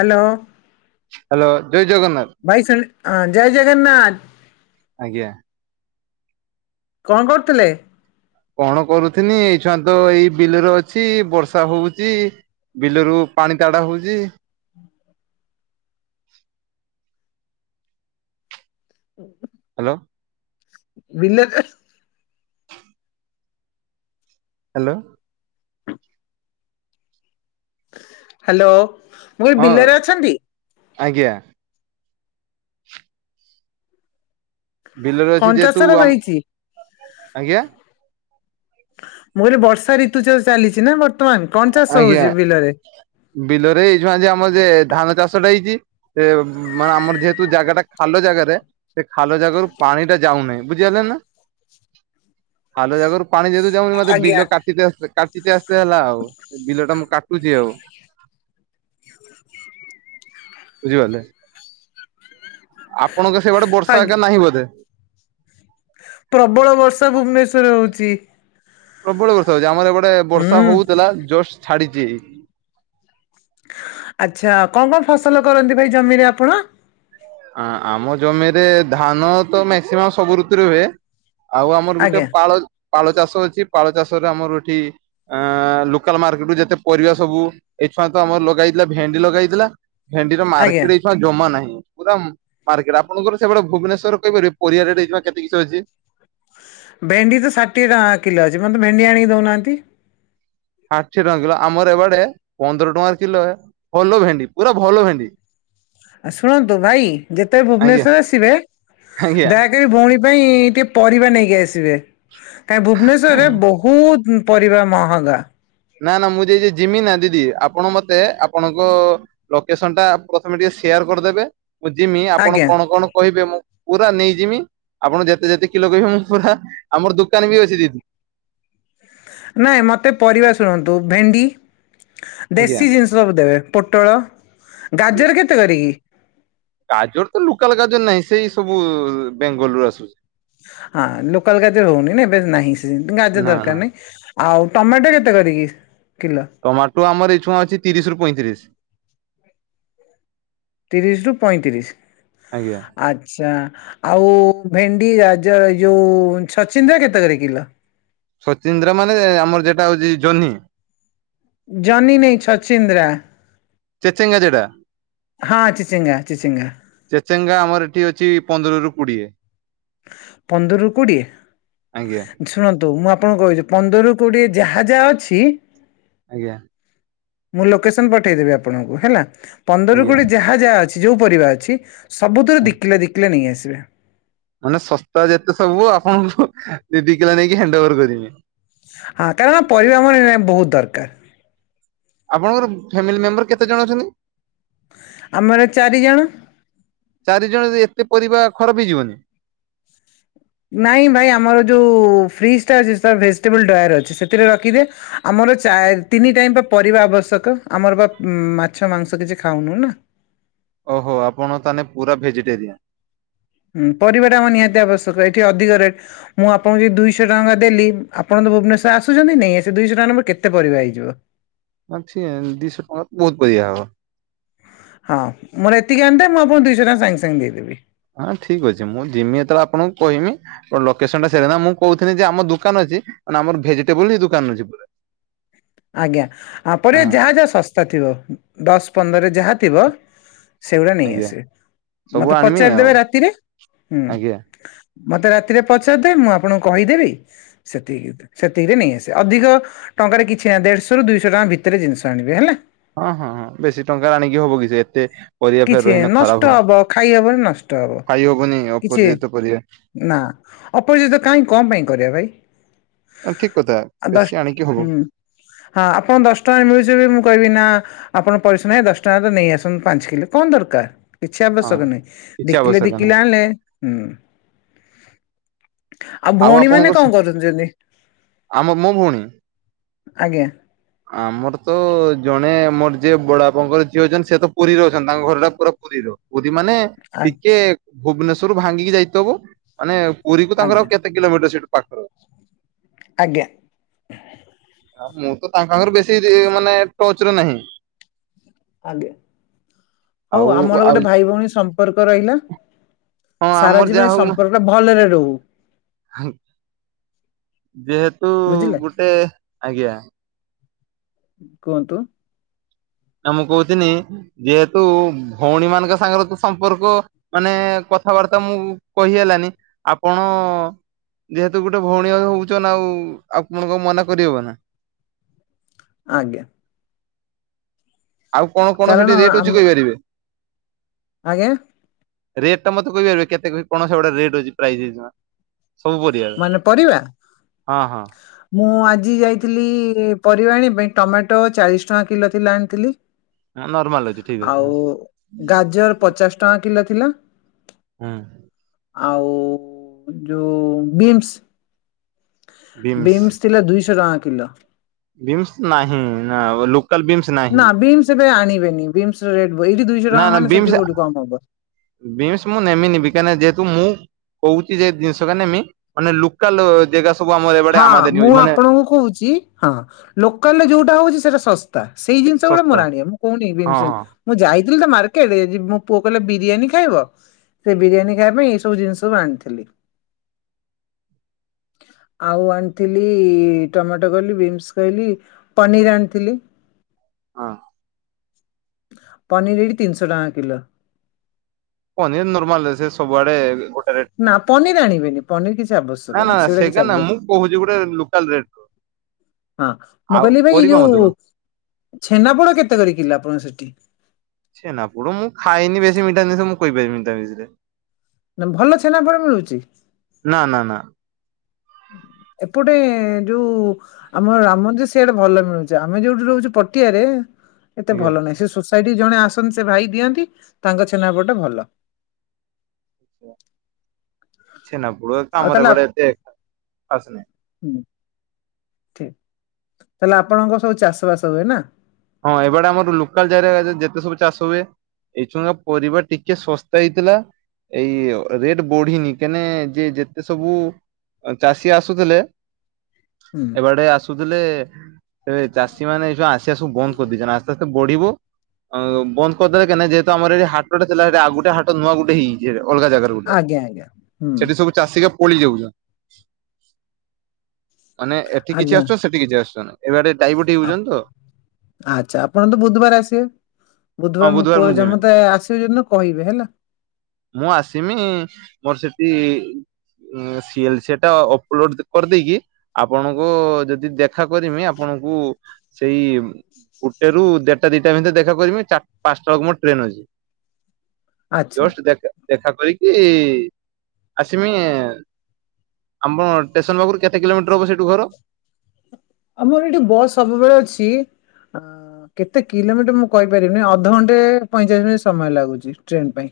Hello. Hello ଜୟ ଜଗନ୍ନାଥ। ଭାଇ ଶ ଜୟ ଜଗନ୍ନାଥ। ଆଜ୍ଞା। କଣ କରୁଥିଲେ? କଣ କରୁଥିନି ଏଇ ଛୁଆ ତ ଏଇ ବିଲରେ ଅଛି ବର୍ଷା ହଉଛି ବିଲରୁ ପାଣି ତାଡା ହଉଛି। ହୁ ହ୍ୟାଲୋ। ବିଲରେ। ହ୍ୟାଲୋ। ହ୍ୟାଲୋ ମୁଁ କହିଲି ହଁ ବିଲରେ ଅଛନ୍ତି? ଆଜ୍ଞା। ବିଲରେ କଣ ଅଛି ଚାଷ ଯେହେତୁ ରହିଛି? ଆମ ଆଜ୍ଞା। ମୁଁ କହିଲି ବର୍ଷା ଋତୁ ଚା ଚାଲିଛି ନା ବର୍ତ୍ତମାନ କଣ ଚାଷ ଆଜ୍ଞା ହଉଛି ବିଲରେ? ବିଲରେ ଏଇଝୁଆ ଯେ ଆମର ଯେ ଧାନ ଚାଷଟା ହେଇଛି। ସେ ମାନେ ଆମର ଯେହେତୁ ଜାଗା ଟା ଖାଲ ଜାଗାରେ ସେ ଖାଲ ଜାଗାରୁ ପାଣି ଟା ଯାଉନାହିଁ ବୁଝିଗଲେ ନା ଖାଲ ଜାଗାରୁ ପାଣି ଯେହେତୁ ଯାଉନି ମତେ ଆଜ୍ଞା ବିଲ କାଟି ଆ କାେ ଆସେ ହେଲା ଆଉ ବିଲ ଟା ମୁଁ କାଟୁଛି ଆଉ। [inaudible] ବୁଝିପାରିଲେ। ଆପଣଙ୍କ ସେଇଆଡେ ବର୍ଷା ଆଜ୍ଞା ଏକା ନାହିଁ ବୋଧେ? ପ୍ରବଳ ବର୍ଷା ଭୁବନେଶ୍ୱର ରେ ହେଉଛି। ପ୍ରବଳ ବର୍ଷା ହଉଛି ଆମର ଗୋଟେ ବର୍ଷା ହୁଁ। ହଉଥିଲା ଜଷ୍ଟ ଛାଡିଛି। ଆଚ୍ଛା କଣ କଣ ଫସଲ କରନ୍ତି ଭାଇ ଜମିରେ ଆପଣ? ଆମ ଜମିରେ ଧାନ ତ ମାକ୍ସିମମ୍ ସବୁ ଋତୁରେ ହୁଏ। ଆଉ ଆମର ଗୋଟେ ଆଜ୍ଞା ପାଳ ପାଳ ଚାଷ ଅଛି ପାଳ ଚାଷରେ ଆମର ଏଠି। ଅ ଲୋକାଲ ମାର୍କେଟ ରୁ ଯେତେ ପରିବା ସବୁ ଏଠଆଁ ତ ଆମର ଲଗେଇଥିଲା ଭେଣ୍ଡି ଲଗେଇଥିଲା। ଭେଣ୍ଡିର ଆଜ୍ଞା ମାର୍କେଟ ଏଇଛଆ ଜମା ନାହିଁ। ପୁରା ମାର୍କେଟ ଆପଣଙ୍କର ସେଇଭଡ ଭୁବନେଶଵର କହିପାରିବେ ପରଆ ରେଟ ହେଇ କେତେ କିଛି ଅଛି? ଭେଣ୍ଡି ତ ଷାଠିଏ ଟଙ୍କା କିଲ ଅଛି। ମତେ ଭେଣ୍ଡି ଆଣିକି ଦଉନାହାନ୍ତି। ଷାଠିଏ ଟଙ୍କା କିଲୋ ଆମର ଏବେଡେ ପନ୍ଦର ଟଙ୍କାର କିଲୋ ଭଲ ଭେଣ୍ଡି ପୁରା ଭଲ ଭେଣ୍ଡି। ଆ ଶୁଣନ୍ତୁ ଭାଇ ଯେତେବେ ଆଜ୍ଞା ଭୁବନେଶ୍ଵର ଆସିବେ ଆଜ୍ଞା। ଦେ ଭଉଣୀ ପାଇଁ ଟିକେ ପରିବା ନେଇକି ଆସିବେ କା ଭୁବନେଶ୍ଵରରେ ବହୁ ବହୁତ ପରିବା ମହଙ୍ଗା। ନା ନା ମୁଁ ଯ ଜିମି ନା ଦିଦି ଆପଣ ମତେ ଆପଣଙ୍କ ଲୋକେସନ ଟା ପ୍ରଥମେ ଟିକେ ସେୟାର କରିଦେବେ। ମୁଁ ଯିମି ଆପଣ ଆଜ୍ଞା କଣ କଣ କହିବେ ମୁଁ ପୁରା ନେଇଯିମି ଆପଣ ଯେତେ ଯେତେ କିଲୋ କହିବେ ମୁଁ ପୁରା ଆମର ଦୋକାନ ବି ଅଛି ଦିଦି। ନାଇଁ ମୋତେ ପରିବା ଶୁଣନ୍ତୁ ଭେଣ୍ଡି ଆଜ୍ଞା ଦେଶୀ ଜିନିଷ ସବୁ ଦେବେ ପୋଟଳ ଗାଜର କେତେ କରିକି। ଗାଜର୍ ତ ଲୋକାଲ୍‌ ଗାଜର୍‌ ନାହିଁ ସେଇ ସବୁ ବେଙ୍ଗଲ୍‌ ରୁ ଆସୁଛି। ହଁ ଲୋକାଲ୍ ଗାଜର୍ ହଉନି ନା ଏବେ ନାହିଁ ଗାଜର୍ ନା ନା ଦରକାର୍ ନାହିଁ। ଆଉ ଟମାଟୋ କେତେ କରିକି କିଲୋ? ଟମାଟୋ ଆମର ଏ ଛୁଅଁ ଅଛି ତିରିଶରୁ ପଇଁତିରିଶ। ତିରିଶି ରୁ ପଇଁତିରିଶ୍। ଆଜ୍ଞା ଆଚ୍ଛା ଆଉ ଭେଣ୍ଡି ଯୋଉ ଛଚିନ୍ଦ୍ରାକେତେକରେ କିଲୋ ଛଚୀନ୍ଦ୍ରା ମାନେ ଆମର ଯେଟା ହେଉଛି ଜହ୍ନି। ଜହ୍ନି ନାହି ଛଚିନ୍ଦ୍ରା। ଚିଚିଙ୍ଗା ଯେଟା ହଁ ଚିଚିଙ୍ଗା- ଚିଚିଙ୍ଗା ଚିଚିଙ୍ଗା ଆମର ଏଠି ଅଛି ପନ୍ଦରରୁୁ କୋଡ଼ିଏ। ପନ୍ଦରରୁ ଆଜ୍ଞା କୋଡ଼ିଏ। ଶୁଣନ୍ତୁ ମୁଁ ଆପଣଙ୍କୁ କହୁଛି ପନ୍ଦରରୁ କୋଡ଼ିଏ ଯାହା ଯାହା ଅଛି। ଆଜ୍ଞା। ମୁଁ ଲକେସନ୍‌ ପଠେଇ ଦେବି ଆପଣଙ୍କୁ ହେଲା ପନ୍ଦରରୁ କୋଡ଼ିଏ ଆଜ୍ଞା ଯାହା ଯାହା ଯାହା ଅଛି ଯଉ ପରିବା ଅଛି ସବୁଥିରେ ଦିକିଲେ ଦି କିଲେ ନେଇ ଆସିବ। ମାନେ ଶସ୍ତା ଯେତେ ସବୁ ଆପଣଙ୍କୁ ଦି ଦି କିଲୋ ନେଇକି ହ୍ୟାଣ୍ଡ ଅଭର୍ କରିବି। ହଁ ତେଣୁ ପରିବା ବହିବା ବହୁତ ଦରକାର୍ ଆପଣଙ୍କର ଫ୍ୟାମିଲି ମେମ୍ବର୍ କେତେ ଜଣ ଅଛନ୍ତି? ଆମାନେ ଚାରିଜଣ। ଚାରି ଜଣ ଯେ ଏତେ ପରିବା ଖରାପ୍ ହେଇଯିବନି। ନାଇଁ ଭାଇ ଆମର ଯଉ ଫ୍ରିଜ୍‌ ଟା ଅଛି ଭେସ୍‌ଟି ବେଲ୍‌ ଡ଼ୟାର ଅଛି ସେଥିରେ ରଖିଦେ। ଆମର ଚା ତିନି ଟାଇମ୍ ବା ପରିବା ଆବଶ୍ୟକ ଆମର ବା ମାଛ ମାଂସ କିଛି ଖାଉନୁ ନା। ଅହୋ ଆପଣ ତାହେଲେ ପୁରା ଭେଜିଟେରିଆନ୍। ହୁଁ ପରିବାଟା ଆମର ନିହାତି ଆବଶ୍ୟକ ଏଠି ଅଧିକ ରେଟ୍ ମୁଁ ଆପଣ ଯଦି ଦୁଇଶହ ଟଙ୍କା ଦେଲି ଆପଣ ତ ଭୁବନେଶ୍ୱର ଆସୁଛନ୍ତି ନେଇ ଆସୁଛନ୍ତି ଦୁଇଶହ ଟଙ୍କା ମୋର କେତେ ପରିବା ହେଇଯିବ। ଭଛି ଦିଶହ ଟଙ୍କା ତ ବହୁତ ପରିବା ହବ। ହଁ ମୋର ଏତିି ଆନ୍ ଦେ ମୁଁ ଆପଣ ଦୁଇଶହ ଟଙ୍କା ସାଙ୍ଗେ ସାଙ୍ଗେ ଦେଇଦେବି। ହଁ ଠିକ୍ ଅଛି ମୁଁ ଯିମି ଯେତେବେଳେ ଆପଣଙ୍କୁ କହିମି। ଲୋକେସନ୍‌ ଟା ସେଇ ନା ମୁଁ କହୁଥିଲି ଯେ ଆମ ଦୋକାନ ଅଛି ଆମର ଭେଜିଟେବୁଲ୍‌ ହିଁ ଦୋକାନ ଅଛି ପୁରା। ଆଜ୍ଞା ଆପରେ ହଁ ଯାହା ଯାହା ଶସ୍ତା ଥିବ ଦଶ ପନ୍ଦର୍‌ରେ ଯାହା ଥିବ ସେଗୁଡ଼ା ନେଇ ଆଜ୍ଞା ଆସିବେ ସବୁ ମତେ ଆଣିମି ପଚାରି ଆଉ ଦେବେ ରାତିରେ ହୁଁ। ଆଜ୍ଞା। ମତେ ରାତିରେ ପଚାରିଦେବେ ମୁଁ ଆପଣଙ୍କୁ କହିଦେବି ସେତିକି ସେତିକିରେ ନେଇ ଆସେ ଅଧିକ ଟଙ୍କାରେ କିଛି କିଛି ଦେଢ଼ଶହରୁ ଦୁଇଶହ ଟଙ୍କା ଭିତରେ ଜିନିଷ ଆଣିବେ ହେଲା? ହଁ, ହଁ ହଁ ବେଶୀ ଟଙ୍କା ଆଣିକି ହବ କି ଯେ ଏତେ ପରିବା ଫେରେ କିଛି ରହିଲେ ଖରାପ ନଷ୍ଟ ହବ ଖାଇହବନି ନଷ୍ଟ ହବ ଖାଇ ହବନି କିଛି ଅପରିଜିତ ପରିବା ନା ଅପରିଜିତ କାହିଁ କଣ ପାଇଁ କରିବା ଭାଇ? ଠିକ୍ କଥା ଆ ଦଶ ବେଶୀ ଆଣିକି ହବ ହୁଁ ହଁ, ଆପଣ ଙ୍କୁ ଦଶ ଟଙ୍କାରେ ମିଳୁଛି ମୁଁ କହିବି ନା ଆପଣ ପଇସା ନାହିଁ ଦଶ ଟଙ୍କା ରେ ନେଇ ଆସନ୍ତୁ ପାଞ୍ଚ କିଲୋ କଣ ଦରକାର୍ କିଛି ହଁ ଆବଶ୍ୟକ ନାହିଁ କିଛି ଦି କିଲେ ଆବଶ୍ୟକ ଦି ନାହିଁ କିଲେ ଆଣିଲେ ହୁଁ। ଆଉ ଭଉଣୀମାନେ ଆପଣଙ୍କର ସେ କଣ କରୁ ଯନ୍ତି? ଆମ ମୋ ଭଉଣୀ ଆଜ୍ଞା। ଆମର ତ ଜଣେ ମୋର ଯିଏ ବଡ଼ ବାପାଙ୍କର ଝିଅ ଅଛନ୍ତି ସିଏ ତ ପୁରୀରେ ଅଛନ୍ତି ତାଙ୍କ ଘର ଟା ପୁରା ପୁରୀର ପୁରୀ ମାନେ ଆ ଟିକେ ଭୁବନେଶ୍ଵରରୁ ଭାଙ୍ଗିକି ଯାଇଥବୁ ମାନେ ପୁରୀକୁ ତାଙ୍କର ଆଜ୍ଞା ଆଉ କେ ତେ କେତେକିଲୋମିଟର ସେଠୁ ପାଖ ଆଜ୍ଞା। ମୁଁ ତ ତାଙ୍କ ଆଗରେ ବେଶୀ ମାନେ ଟଚ୍‌ରେ ନାହିଁ। ଆଜ୍ଞା ହଉ ଆଉ ଆମର ଆଉ ଗୋଟେ ଭାଇ ଭଉଣୀ ସମ୍ ପର୍କ ରହିଲା ହଁ ସାରା ଆମର ଜୀବନ ଯାହା ସମ୍ପର୍କ ଟା ଭଲରେ ରହୁ। ଯେହେତୁ ବୁଝିଲେ ଗୋଟେ ଆଜ୍ଞା କୁହନ୍ତୁ। ନା ମୁଁ କହୁଥିନି ଯେହେତୁ ଭଉଣୀ ମାନଙ୍କ ସାଙ୍ଗରେ ତ ସମ୍ପର୍କ ମାନେ କଥାବାର୍ତ୍ତା ମୁଁ କହି ହେଲାନି ଆପଣ ଯେହେତୁ ଗୋଟେ ଭଉଣୀ ହଉଛନ ଆଉ ଆପଣଙ୍କ ମନା କରିହବ ନା? ଆଜ୍ଞା। ଆଉ କଣ କଣ କାରଣ ସେଠି ରେଟ୍ ଆମ ଅଛି କହିପାରିବେ? ଆଜ୍ଞା? ରେଟ ଟା ମତେ କହିପାରିବେ କେତେ କଣ ରେଟ୍ ଅଛି ପ୍ରାଇଜ୍ ମାନେ ପରିବା? ହଁ ହଁ। ମୁଁ ଆଜି ଯାଇଥିଲି ପରିବା ଆଣି ପାଇଁ ଟମାଟୋ ଚାଳିଶ ଟଙ୍କା କିଲୋ ଥିଲା ଆଣିଥିଲି। ହଁ ନର୍ମାଲ ଅଛି ଠିକ୍ ଅଛି ଆଉ ଗାଜର ପଚାଶ ଟଙ୍କା କିଲୋ ଥିଲା। ହୁଁ। ଆଉ ଯୋଉ ବିନ୍ସ ବିମ୍ସ। ବିନ୍ସ ଥିଲା ଦୁଇଶହ ଟଙ୍କା କିଲୋ। ବିିମ୍ସ ନାହିଁ ଲୋକାଲ ବିିମ୍ସ ନା ବିମ୍ସ ଏବେ ଆଣିବେନି ବିସ ର ଟ ଏଇଠି ଦୁଇଶହ ଟଙ୍କା ହବ ସେଠି କୋଠି କମ ହବ ବିନ୍ସ ମୁଁ ନେମିନି କାହିଁକି ଯେହେତୁ ମୁଁ କହୁଛି ଯେ ଜିନିଷ କେମ ମାନେ ଲୋକାଲ ଜା ହଁ ମୁଁ ଆପଣଙ୍କୁ କହୁଛି ହଁ। ଲୋକାଲ ରେ ଯୋଉଟା ହଉଛି ସେଟା ଶସ୍ତା ସେଇ ଜିନିଷ ଗୁଡା ଶସ୍ତା। ମୋର ଆଣିବା ମୁଁ କହୁନି। ହଁ ହଁ। ମୁଁ ଯାଇଥିଲି ତ ମାର୍କେଟ ମୋ ପୁଅ କହିଲେ ବିରିୟାନୀ ଖାଇବ। ସେ ବିରିୟାନୀ ଖାଇବା ପାଇଁ ଏଇ ସବୁ ଜିନିଷ ମୁଁ ଆଣିଥିଲି। ଆଉ ଆଣିଥିଲି ଟମାଟୋ କଲି ବିନ୍ସ ଖାଇଲି ପନିର ଆଣିଥିଲି। ହଁ। ପନିର ଏଇଠି ତିନିଶହ ଟଙ୍କା କିଲୋ। ପନିର ନର୍ମାଲରେ ସେ ସବୁଆଡେ ଗୋଟେ ରେଟ୍। ନା ପନିର ଆଣିବେନି ପନିର କିଛି ଆବଶ୍ୟକ ନାହିଁ ସେଗୁଡା କିଛି ଆବଶ୍ୟକ [unintelligible] ହଉଚି ଗୋଟେ ଲୋକାଲ ରେଟ ର। ହଁ ମୁଁ କହିଲି ଭାଇ ଏଇ ପରିବା ଯୋଉ ମତେ କହ। ଛେନାପୋଡ କେତେ କରି କିଲ ଆପଣଙ୍କ ସେଠି? ଛେନାପୋଡ଼ ମୁଁ ଖାଏନି ବେଶୀ ମିଠା ଜିନିଷ ମୁଁ କହିପାରିମିନି ତା ବିଷୟରେ। ନା ଭଲ ଛେନାପୋଡ଼ ମିଳୁଛି? ନା ନା ନା। ଏପଟେ ଯୋଉ ଆମର ରାମ ମନ୍ଦିର ସିଆଡେ ଭଲ ମିଳୁଛି ଆମେ ଯୋଉଠି ରହୁଛୁ ପଟିଆରେ ଏତେ ଆଜ୍ଞା। ଭଲ ନାହିଁ ସେ ସୋସାଇଟି କି ଜଣେ ଆସନ୍ତି ସେ ଭାଇ ଦିଅନ୍ତି ତାଙ୍କ ଛେନାପୋଡ଼ ଟା ଭଲ। ଆଛା ଛେନା ପୋଡ ତ ଆଉ ଆମର ତାହେଲେ ଏପଟେ ଆପ- ଏତେ ଖାସ୍ ନାହିଁ। ହୁଁ, ଠିକ ତାହେଲେ ଆପଣଙ୍କର ସବୁ ଚାଷ ବାସ ହୁଏ ନା? ହଁ ଏପଟେ ଆମର ଲୁକାଲ ଜାଗାରେ ଯେତେ ସବୁ ଚାଷ ହୁଏ ଏଇ ଚୁଙ୍କା ପରିବା ଟିକେ ଶସ୍ତା ହେଇଥିଲା ଏଇ ଅ ରେଟ ବଢିନି କେନେ ଯେ ଯେତେ ସବୁ ଅ ଚାଷୀ ଆସୁଥିଲେ ହୁଁ ଏ ବାଡେ ଆସୁଥିଲେ ଏବେ ଚାଷୀମାନେ ଏଇ ସବୁ ଆସିବା ସ ବୁ ବନ୍ଦ କରିଦେଇଛନ୍ତି ଆସ୍ତେ ଆସ୍ତେ ବଢିବ ଅ ବନ୍ଦ କରିଦେଲେ କେନେ ଯେହେତୁ ଆମର ଏଠି ହାଟ ଟା ଥିଲା ସେଠି ଆଉ ଗୁଟେ ହାଟ ନୁଆ ଗୁଟେ ହେଇ ଇଏରେ ଅଲଗା ଜାଗରେ ଗୋଟେ ଆଜ୍ଞା ଆଜ୍ଞା ହୁଁ ସେଠି ସବୁ ଚାଷୀ କେ ପଳେଇ ଯାଉଛନ୍। ମାନେ ଏଠି କିଛି ଆଜ୍ଞା ଆସୁଛନ୍ତି ସେଠି କିଛି ଆସୁଛନ୍ତି ଏବାଟେ ଡାଇବଟ ହେଇ ଆ ଯାଉଛନ୍ତି ତ ଆଚ୍ଛା ଆପଣ ତ ବୁଧବାର ଆସିବେ ହଁ ବୁଧବାର ମୋ ପୁଅର ମୁଁ ଯିମି। ଜମା ତ ଆସିବେ ଯୋଉ ଦିନ କହିବେ ହେଲା। ମୁଁ ଆସିମି ମୋର ସେଟି ଉଁ ସିଏଲ ସେଏଟା ଅପଲୋଡ କରିଦେଇକି ଆପଣଙ୍କୁ ଯଦି ଦେଖ ଖା କରିମି ଆପଣଙ୍କୁ ସେଇ ଗୁଟେରୁ ଦେଢଟା ଦିଇଟା ଭିତରେ ଦେଖା କରିମି ଚା ପାଞ୍ଚଟା ବେଳକୁ ମୋର ଟ୍ରେନ ଅଛି। ଆଚ୍ଛା ଜଷ୍ଟ ଦେଖା ଦେଖା କରିକି ଆସମିଏ। ଆମ ଟେସନ ପାଖରୁ କେତେ କିଲୋମିଟର ହବ ସେଇଠୁ ଘର? ଆମର ଏଠି ବସ୍ ସବୁବେଳେ ଅଛି ଅଡିଓ ଶୁଭୁନି, କେତେ କିଲୋମିଟର ମୁଁ କହିପାରିମିନି ଅଧଘଣ୍ଟେ ପଇଁଚାଳିଶ ମିନିଟ ସମୟ ଲାଗୁଛି ଟ୍ରେନ ପାଇଁ।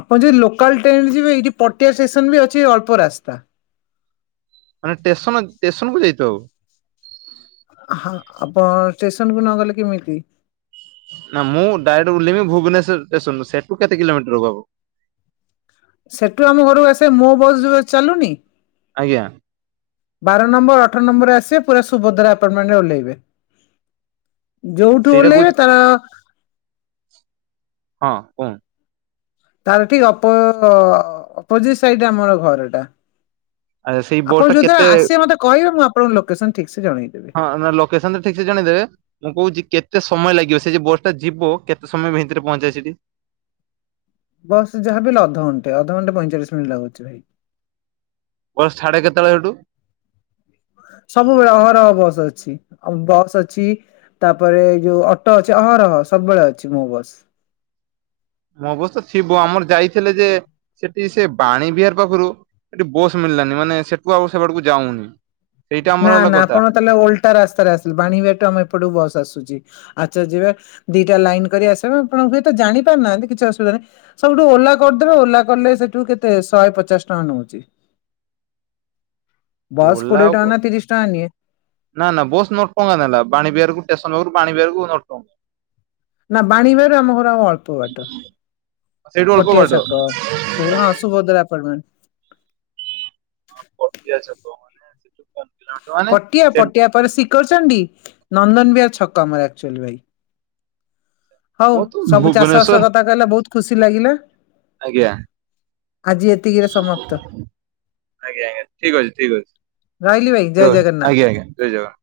ଆପଣ ଯଦି ଲୋକାଲ୍ ଟ୍ରେନରେ ଯିବେ ଏଇଠି ପଟିଆ ଷ୍ଟେସନ ବି ଅଛି ଅଳ୍ପ ରାସ୍ତା। ମାନେ ଟେସନ ଟେସନକୁ ଯାଇଛ ଆଉ! ହଁ, ଆପଣ ଟେସନକୁ ନଗଲେ କେମିତି ନା ମୁଁ ଡାଇରେକ୍ଟ ଉଲେହେଇମି ଭୁବନେଶ୍ୱର ଟେସନରୁ ସେଠୁ କେତେ କିଲୋମିଟର ହବ? ସେଠୁ ଆମ ଘରକୁ ଆସେ ମୋ ବସ ଯୋଉ ଚାଲୁନି ଆଜ୍ଞା ବାର ନମ୍ବର, ଅଠର ନମ୍ବରରେ ଆସିବେ ପୁରା ସୁଭଦ୍ରା ଆପଟମେଣ୍ଟରେ ଓଲ୍ହେଇବେ। ଅଡିଓ ର କୌଣସି ଶବ୍ଦ ନାହିଁ। ଯୋଉଠୁ ଓଲ୍ହେଇବେ ତାର ହଁ, କୁହନ୍ ତାର ଠିକ ଅପୋ ଅପୋଜିଟ ସାଇଡରେ ଆମର ଘର ଟା। ଆ ସେଇ ବସ୍ ଆପଣ ଟା ଯୋଉ ଦିନ କେତେ ଆସିବେ ମତେ କହିବେ ମୁଁ ଆପଣଙ୍କୁ ଲୋକେସନ ଠିକ ସେ ଜଣେଇଦେବି। ହଁ ନା ଲୋକେସନ ଟା ଠିକସେ ଜଣେଇଦେବେ ମୁଁ କହୁଛି କେତେ ସମୟ ଲାଗିବ ସେ ଯେ ବସ୍ ଟା ଯିବ କେତେ ସମୟ ଭିତରେ ପହଞ୍ଚାଇବ ସେଠି? ବସ୍ ରେ ଯାହା ବି ହେଲେ ଅଧଘଣ୍ଟେ ଅଧଘଣ୍ଟେ ପଇଁଚାଳିଶ ମିନିଟ୍ ଲାଗୁଛି ଭାଇ। ବସ୍ ‌ଛାଡ଼େ କେତେବେଳେ ହେଟୁ? ସବୁବେଳେ ଅହରହ ବସ୍ ଅଛି ଆଉ ବସ୍ ଅଛି ତାପରେ ଏଇ ଯୋଉ ଅଟ ଅଛି ଅହରହ ସବୁବେଳେ ଅଛି ମୋ ବସ୍। ମୋବସ୍ ତ ଥିବ ଆମର ଯାଇଥିଲେ ଯେ ସେଠି ସେ ବାଣୀ ବିହାର ପାଖରୁ। ସେଠି ବସ୍ ମିଳିଲାନି ମାନେ ସେଠୁ ଆଉ ସେ ପଟକୁ ଯାଉନି। ସେଇଟା ଆମର ନାଁ, ହେଲା ନାଁ କଥା ଆପଣ ତାହେଲେ ଓଲଟା ରାସ୍ତାରେ ଆସିଲେ ବାଣୀବିହାର ଟୁ ଆମ ଏପଟକୁ ବସ୍ ଆସୁଛି। ଆଚାର୍ଯ୍ୟବିହାର ଦିଟା ଲାଇନ କରି ଆସିବ ଆପଣ ହୁଏତ ଜାଣିପାରୁ ନାହାଁନ୍ତି କିଛି ଅସୁବିଧା ନାହିଁ। ସବୁଠୁ ଓଲା କରିଦେବେ ଓଲା କଲେ ସେଠୁ କେତେ ଶହେ ପଚାଶ ଟଙ୍କା ନଉଛି। ଅଡିଓ ନାହିଁ ବସ୍ କୋଡ଼ିଏ ଟଙ୍କା ନା ତିରିଶ ଟଙ୍କା ନିଏ। ନା ନା ବସ୍ ନ ଟଙ୍କା ନେଲା ବାଣିି ବିହାରକୁ ଟେସନ ପାଖରୁ ବାଣିିବିହାରକୁ ନ ଟଙ୍କା। ନା ବାଣିବିହାର ରୁ ଆମ ଘର ଆଉ ଅଳ୍ପ ବାଟ ସେଇଠୁ ଅଳ୍ପ ପଟିଆ ବାଟ ଛକ। ସୁ ହଁ, ସୁଭଦ୍ରା ଅପାର୍ଟମେଣ୍ଟ। ହଁ ପଟିଆ ଛକ‌। ପଟିଆ, ପଟିଆପରେ ଶିଖରଚଣ୍ଡୀ, ନନ୍ଦନବିହାର, ଛକ ଆମର ଆକ୍ଟୁଆଲି ଭାଇ। ଅଡିଓ ଶୁଭୁନି, ହଉ ସବୁ ଚାଷବାସ କଥା କହିଲ ବୋହୁତ ଖୁସି ଲାଗିଲା। ଆଜ୍ଞା। ଆଜି ଏତିକିରେ ସମାପ୍ତ, ଆଜ୍ଞା ରହିଲି ଭାଇ। ଜୟ ରହୁ ଜଗନ୍ନାଥ। ଆଜ୍ଞା, ଆଜ୍ଞା ଜୟ ଜଗନ୍ନାଥ।